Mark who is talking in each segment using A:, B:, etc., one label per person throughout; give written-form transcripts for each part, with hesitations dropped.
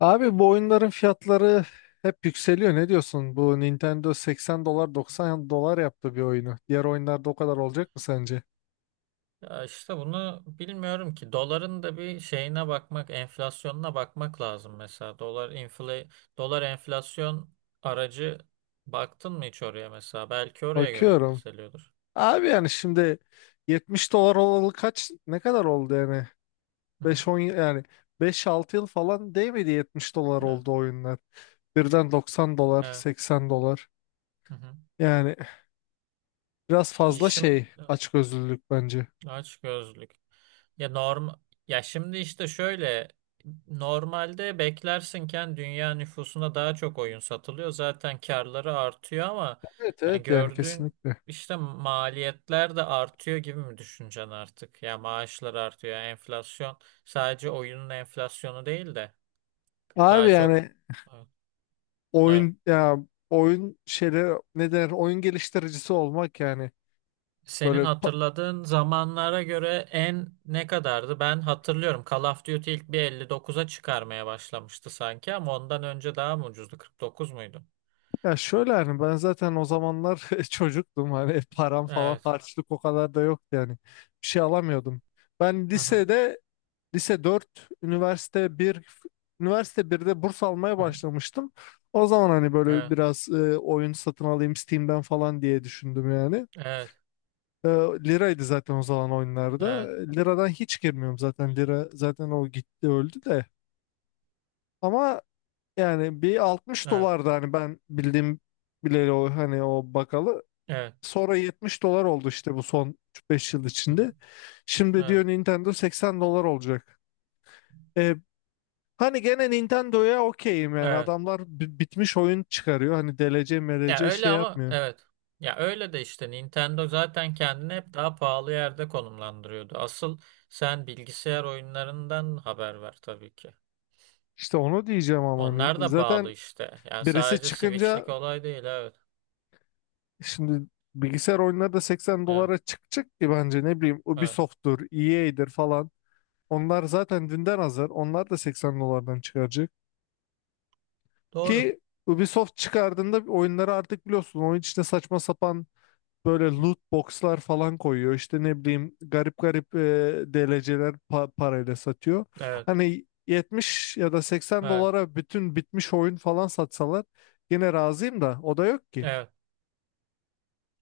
A: Abi bu oyunların fiyatları hep yükseliyor. Ne diyorsun? Bu Nintendo 80 dolar 90 dolar yaptı bir oyunu. Diğer oyunlarda o kadar olacak mı sence?
B: Ya işte bunu bilmiyorum ki. Doların da bir şeyine bakmak, enflasyonuna bakmak lazım mesela. Dolar enflasyon aracı baktın mı hiç oraya mesela? Belki oraya göre
A: Bakıyorum.
B: yükseliyordur.
A: Abi yani şimdi 70 dolar olalı kaç ne kadar oldu yani?
B: Hı hı.
A: 5-10 yani 5-6 yıl falan değmedi 70 dolar
B: Evet.
A: oldu oyunlar. Birden 90 dolar
B: Evet.
A: 80 dolar.
B: Hı hı.
A: Yani biraz fazla
B: Şimdi
A: şey açgözlülük bence.
B: aç gözlük. Ya norm ya şimdi işte şöyle normalde beklersinken dünya nüfusuna daha çok oyun satılıyor. Zaten karları artıyor ama
A: Evet
B: yani
A: evet yani
B: gördüğün
A: kesinlikle.
B: işte maliyetler de artıyor gibi mi düşüneceksin artık? Ya maaşlar artıyor, yani enflasyon sadece oyunun enflasyonu değil de
A: Abi
B: daha çok
A: yani
B: evet.
A: oyun ya oyun şeyleri ne der oyun geliştiricisi olmak yani böyle
B: Senin hatırladığın zamanlara göre ne kadardı? Ben hatırlıyorum. Call of Duty ilk bir 59'a çıkarmaya başlamıştı sanki ama ondan önce daha mı ucuzdu? 49 muydu?
A: ya şöyle hani ben zaten o zamanlar çocuktum, hani param falan,
B: Evet.
A: harçlık o kadar da yoktu yani bir şey alamıyordum. Ben
B: Hı hı.
A: lise dört, üniversite birde burs almaya
B: Hı hı.
A: başlamıştım. O zaman hani böyle
B: Evet.
A: biraz oyun satın alayım Steam'den falan diye düşündüm yani.
B: Evet.
A: E, Liraydı zaten o zaman oyunlarda.
B: Evet.
A: Liradan hiç girmiyorum zaten. Lira zaten o gitti, öldü de. Ama yani bir 60
B: Evet.
A: dolardı hani ben bildiğim bileli, o hani o bakalı.
B: Evet.
A: Sonra 70 dolar oldu işte, bu son üç beş yıl
B: Hı hı.
A: içinde. Şimdi
B: Evet.
A: diyor Nintendo 80 dolar olacak. E, Hani gene Nintendo'ya okeyim yani,
B: Evet.
A: adamlar bitmiş oyun çıkarıyor. Hani DLC
B: Ya
A: MLC
B: öyle
A: şey
B: ama
A: yapmıyor.
B: evet. Ya öyle de işte Nintendo zaten kendini hep daha pahalı yerde konumlandırıyordu. Asıl sen bilgisayar oyunlarından haber ver tabii ki.
A: İşte onu diyeceğim ama hani
B: Onlar da pahalı
A: zaten
B: işte. Yani
A: birisi
B: sadece
A: çıkınca
B: Switch'lik olay değil. Evet.
A: şimdi bilgisayar oyunları da seksen
B: Evet.
A: dolara çıkacak ki bence, ne bileyim,
B: Evet.
A: Ubisoft'tur, EA'dir falan. Onlar zaten dünden hazır. Onlar da 80 dolardan çıkaracak.
B: Doğru.
A: Ki Ubisoft çıkardığında oyunları artık biliyorsun, oyun içine saçma sapan böyle loot boxlar falan koyuyor. İşte ne bileyim, garip garip DLC'ler parayla satıyor.
B: Evet.
A: Hani 70 ya da 80
B: Evet.
A: dolara bütün bitmiş oyun falan satsalar yine razıyım da o da yok ki.
B: Evet.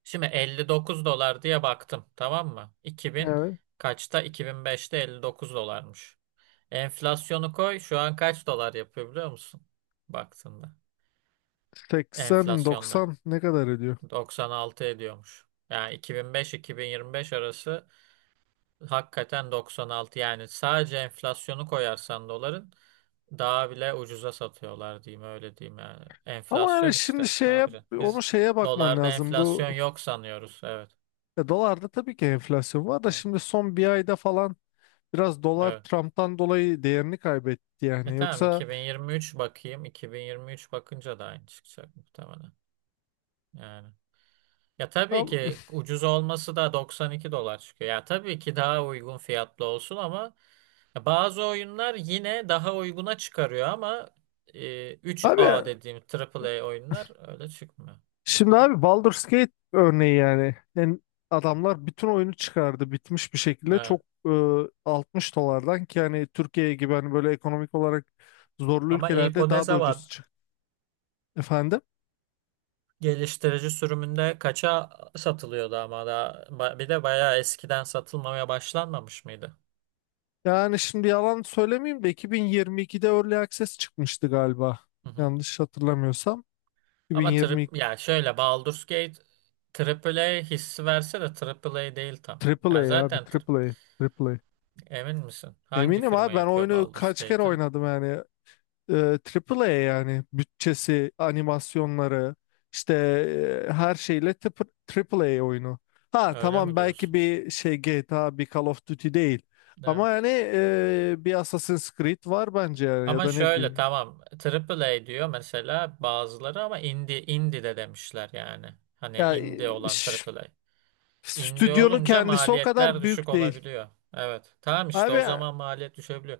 B: Şimdi 59 dolar diye baktım. Tamam mı? İki bin
A: Evet.
B: kaçta? 2005'te 59 dolarmış. Enflasyonu koy. Şu an kaç dolar yapıyor biliyor musun? Baktığında. Enflasyonla.
A: 80-90 ne kadar ediyor?
B: 96 ediyormuş. Yani iki bin beş-iki bin beş yirmi beş arası hakikaten 96. Yani sadece enflasyonu koyarsan doların daha bile ucuza satıyorlar diyeyim öyle diyeyim yani.
A: Ama yani
B: Enflasyon
A: şimdi
B: işte. Ne
A: şeye,
B: yapacaksın?
A: onu
B: Biz
A: şeye bakman
B: dolarda
A: lazım.
B: enflasyon yok sanıyoruz. Evet.
A: Dolarda tabii ki enflasyon var da
B: Evet.
A: şimdi son bir ayda falan biraz dolar
B: Evet.
A: Trump'tan dolayı değerini kaybetti yani.
B: Tamam
A: Yoksa
B: 2023 bakayım. 2023 bakınca da aynı çıkacak muhtemelen. Yani. Ya tabii
A: am-
B: ki ucuz olması da 92 dolar çıkıyor. Ya tabii ki daha uygun fiyatlı olsun ama bazı oyunlar yine daha uyguna çıkarıyor ama
A: abi
B: 3A dediğim A A A oyunlar öyle çıkmıyor.
A: şimdi, abi Baldur's Gate örneği yani. Yani adamlar bütün oyunu çıkardı, bitmiş bir şekilde,
B: Evet.
A: çok e, 60 dolardan, ki hani Türkiye gibi, hani böyle ekonomik olarak zorlu
B: Ama ilk
A: ülkelerde
B: o ne
A: daha da
B: zaman
A: ucuz çıktı efendim.
B: geliştirici sürümünde kaça satılıyordu ama da bir de bayağı eskiden satılmamaya başlanmamış mıydı?
A: Yani şimdi yalan söylemeyeyim de 2022'de Early Access çıkmıştı galiba.
B: Hı hı.
A: Yanlış hatırlamıyorsam.
B: Ama ya şöyle Baldur's Gate AAA hissi verse de AAA değil tam.
A: Triple
B: Yani
A: A abi,
B: zaten
A: Triple A. Triple A.
B: emin misin? Hangi
A: Eminim
B: firma
A: abi, ben
B: yapıyor
A: oyunu
B: Baldur's
A: kaç kere
B: Gate'i?
A: oynadım yani. Triple A yani, bütçesi, animasyonları işte her şeyle Triple A oyunu. Ha
B: Öyle mi
A: tamam, belki
B: diyorsun?
A: bir şey, GTA bir Call of Duty değil.
B: Evet.
A: Ama yani bir Assassin's Creed var bence yani, ya
B: Ama
A: da ne
B: şöyle
A: bileyim.
B: tamam AAA diyor mesela bazıları ama indie indie de demişler yani. Hani
A: Ya
B: indie olan AAA. İndi
A: stüdyonun
B: olunca
A: kendisi o
B: maliyetler
A: kadar
B: düşük
A: büyük değil.
B: olabiliyor. Evet. Tamam işte
A: Abi,
B: o zaman maliyet düşebiliyor.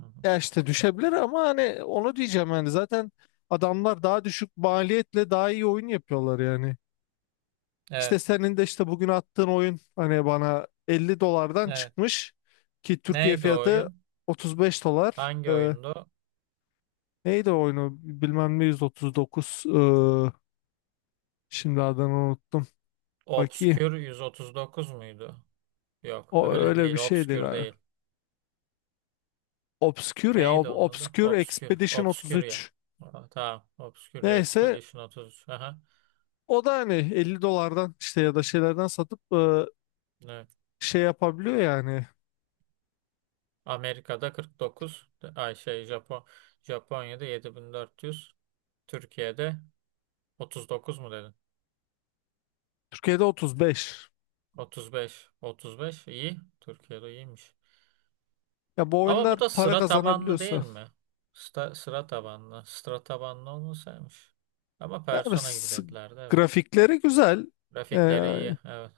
B: Hı hı.
A: ya işte düşebilir ama hani onu diyeceğim, yani zaten adamlar daha düşük maliyetle daha iyi oyun yapıyorlar yani. İşte
B: Evet.
A: senin de işte bugün attığın oyun hani bana 50 dolardan
B: Evet.
A: çıkmış, ki Türkiye
B: Neydi o
A: fiyatı
B: oyun?
A: 35 dolar.
B: Hangi oyundu?
A: Neydi o oyunu, bilmem ne 139. Şimdi adını unuttum. Bakayım,
B: Obscure 139 muydu? Yok,
A: o
B: öyle
A: öyle
B: değil.
A: bir şeydi
B: Obscure
A: galiba.
B: değil.
A: Obscure ya
B: Neydi onun adı?
A: Obscure
B: Obscure.
A: Expedition
B: Obscuria.
A: 33.
B: Aa, tamam. Obscuria
A: Neyse,
B: Expedition 33. Aha.
A: o da hani 50 dolardan işte ya da şeylerden satıp
B: Evet.
A: şey yapabiliyor yani.
B: Amerika'da 49. Ay, Japonya'da 7.400. Türkiye'de 39 mu dedin?
A: Türkiye'de 35.
B: 35, 35 iyi. Türkiye'de iyiymiş.
A: Ya bu
B: Ama bu
A: oyunlar
B: da
A: para
B: sıra tabanlı değil
A: kazanabiliyorsa.
B: mi? Sıra tabanlı. Sıra tabanlı olmasaymış. Ama
A: Yani
B: persona gibi dediler de evet.
A: grafikleri güzel. Ee,
B: Grafikleri iyi. Evet.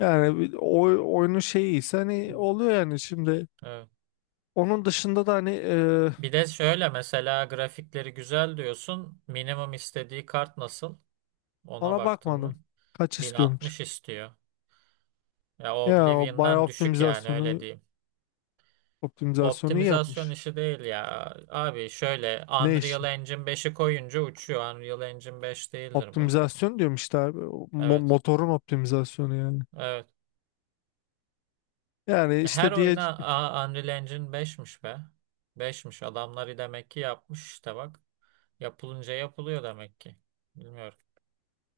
A: Yani bir oyunun şeyi ise hani oluyor yani şimdi.
B: Evet.
A: Onun dışında da hani
B: Bir de şöyle mesela grafikleri güzel diyorsun. Minimum istediği kart nasıl? Ona
A: ona
B: baktın
A: bakmadım.
B: mı?
A: Kaç
B: Bin
A: istiyormuş.
B: altmış istiyor. Ya
A: Ya o bayağı
B: Oblivion'dan düşük yani öyle diyeyim.
A: optimizasyonu iyi
B: Optimizasyon
A: yapmış.
B: işi değil ya. Abi şöyle
A: Ne
B: Unreal
A: işi?
B: Engine 5'i koyunca uçuyor. Unreal Engine beş değildir bu.
A: Optimizasyon diyorum işte abi. O
B: Evet.
A: motorun optimizasyonu yani.
B: Evet.
A: Yani işte diye,
B: Unreal Engine 5'miş be. 5'miş adamları demek ki yapmış işte bak. Yapılınca yapılıyor demek ki. Bilmiyorum.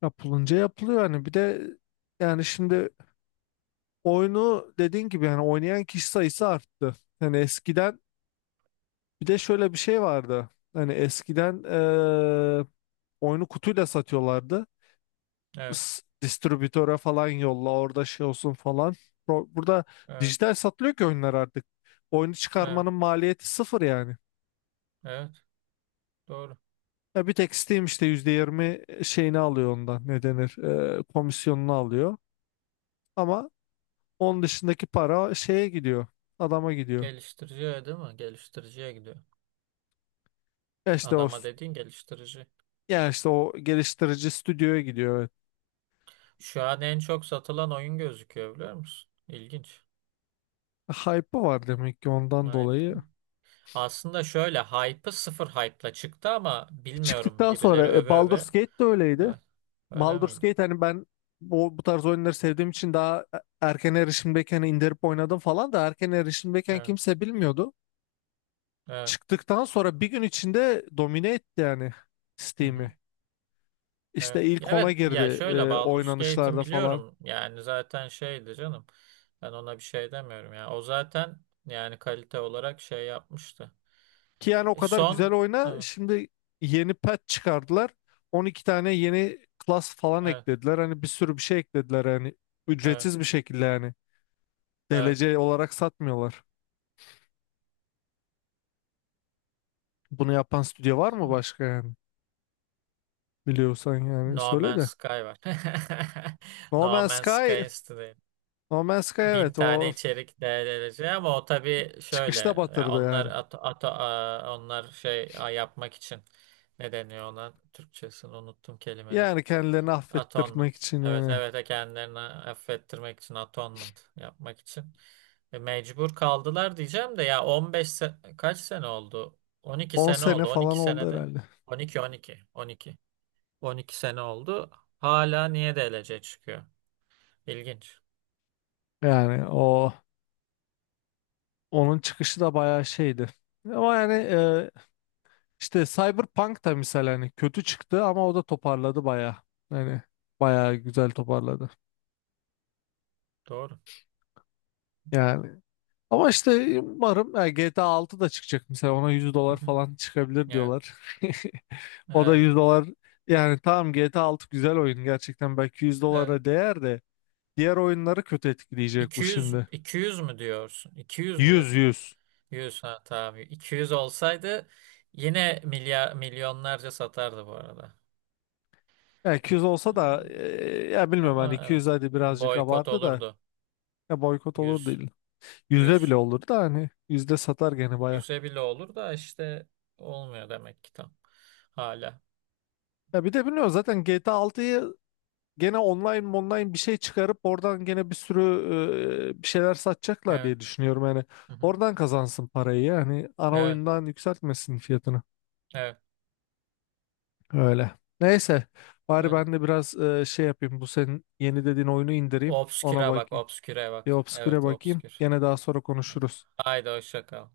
A: yapılınca yapılıyor hani, bir de yani şimdi oyunu dediğin gibi yani oynayan kişi sayısı arttı. Hani eskiden bir de şöyle bir şey vardı. Hani eskiden oyunu kutuyla satıyorlardı.
B: Evet.
A: Distribütöre falan yolla, orada şey olsun falan. Burada
B: Evet.
A: dijital satılıyor ki oyunlar artık. Oyunu
B: Evet.
A: çıkarmanın maliyeti sıfır yani.
B: Evet. Doğru.
A: Ya bir tek Steam işte %20 şeyini alıyor, ondan ne denir, komisyonunu alıyor. Ama onun dışındaki para şeye gidiyor, adama gidiyor.
B: Geliştiriciye değil mi? Geliştiriciye gidiyor.
A: İşte o,
B: Adama dediğin geliştirici.
A: ya işte o geliştirici stüdyoya gidiyor. Evet.
B: Şu an en çok satılan oyun gözüküyor biliyor musun? İlginç.
A: Hype'ı var demek ki ondan
B: Vay be.
A: dolayı.
B: Aslında şöyle hype'ı sıfır hype'la çıktı ama bilmiyorum
A: Çıktıktan sonra
B: birileri öve öve.
A: Baldur's Gate de öyleydi.
B: Evet. Öyle
A: Baldur's
B: miydi?
A: Gate, hani ben bu tarz oyunları sevdiğim için daha erken erişimdeyken indirip oynadım falan da erken erişimdeyken
B: Evet.
A: kimse bilmiyordu.
B: Evet.
A: Çıktıktan sonra bir gün içinde domine etti yani
B: Hı hı.
A: Steam'i. İşte
B: Evet. Ya
A: ilk
B: evet
A: ona
B: ya
A: girdi
B: şöyle Baldur's Gate'in
A: oynanışlarda falan.
B: biliyorum yani zaten şeydi canım. Ben ona bir şey demiyorum ya. O zaten yani kalite olarak şey yapmıştı.
A: Ki yani o
B: E,
A: kadar güzel
B: son
A: oyna.
B: evet
A: Şimdi yeni patch çıkardılar. 12 tane yeni class falan
B: evet
A: eklediler. Hani bir sürü bir şey eklediler yani.
B: evet.
A: Ücretsiz bir şekilde yani.
B: Evet.
A: DLC olarak satmıyorlar. Bunu yapan stüdyo var mı başka yani? Biliyorsan yani
B: No
A: söyle
B: Man's
A: de.
B: Sky var.
A: No
B: No
A: Man's
B: Man's
A: Sky,
B: Sky.
A: No Man's Sky,
B: Bin
A: evet o
B: tane içerik değerlenecek ama o tabii şöyle
A: çıkışta
B: ya
A: batırdı yani.
B: onlar yapmak için ne deniyor ona Türkçesini unuttum kelimenin.
A: Yani kendilerini affettirmek
B: Atonement.
A: için
B: Evet
A: yani.
B: evet kendilerini affettirmek için atonement yapmak için mecbur kaldılar diyeceğim de ya 15 kaç sene oldu? on iki
A: 10
B: sene
A: sene
B: oldu. on
A: falan
B: iki
A: oldu
B: senede
A: herhalde.
B: on on iki on iki on iki 12 sene oldu. Hala niye DLC çıkıyor? İlginç.
A: Yani onun çıkışı da bayağı şeydi. Ama yani İşte Cyberpunk da misal hani kötü çıktı ama o da toparladı baya. Hani baya güzel toparladı.
B: Doğru.
A: Yani, ama işte umarım yani, GTA 6 da çıkacak mesela, ona yüz
B: Hı
A: dolar
B: hı.
A: falan çıkabilir
B: Evet.
A: diyorlar. O da
B: Evet.
A: 100 dolar. Yani tamam, GTA 6 güzel oyun gerçekten, belki yüz
B: Evet.
A: dolara değer de diğer oyunları kötü etkileyecek bu
B: 200
A: şimdi.
B: 200 mü diyorsun? 200 mü dedin?
A: 100.
B: 100 ha tamam. 200 olsaydı yine milyonlarca satardı bu arada.
A: Yani 100
B: Ee,
A: olsa da ya bilmiyorum hani,
B: Ama
A: 200
B: evet.
A: hadi
B: Bir
A: birazcık
B: boykot
A: abartı da
B: olurdu.
A: ya, boykot olur
B: 100
A: değil. Yüzde bile
B: 100
A: olur da hani %100 satar gene baya.
B: 100'e bile olur da işte olmuyor demek ki tam. Hala.
A: Ya bir de bilmiyorum zaten GTA 6'yı gene online bir şey çıkarıp oradan gene bir sürü bir şeyler satacaklar
B: Evet.
A: diye düşünüyorum. Yani
B: Hı hı.
A: oradan kazansın parayı yani, ana
B: Evet.
A: oyundan yükseltmesin fiyatını.
B: Evet.
A: Öyle. Neyse, bari
B: Öyle.
A: ben de biraz şey yapayım, bu senin yeni dediğin oyunu indireyim, ona
B: Obsküre bak,
A: bakayım.
B: obsküre
A: Bir
B: bak.
A: Obscure'e
B: Evet,
A: bakayım,
B: obskür.
A: gene daha sonra
B: Evet.
A: konuşuruz.
B: Haydi hoşça kal.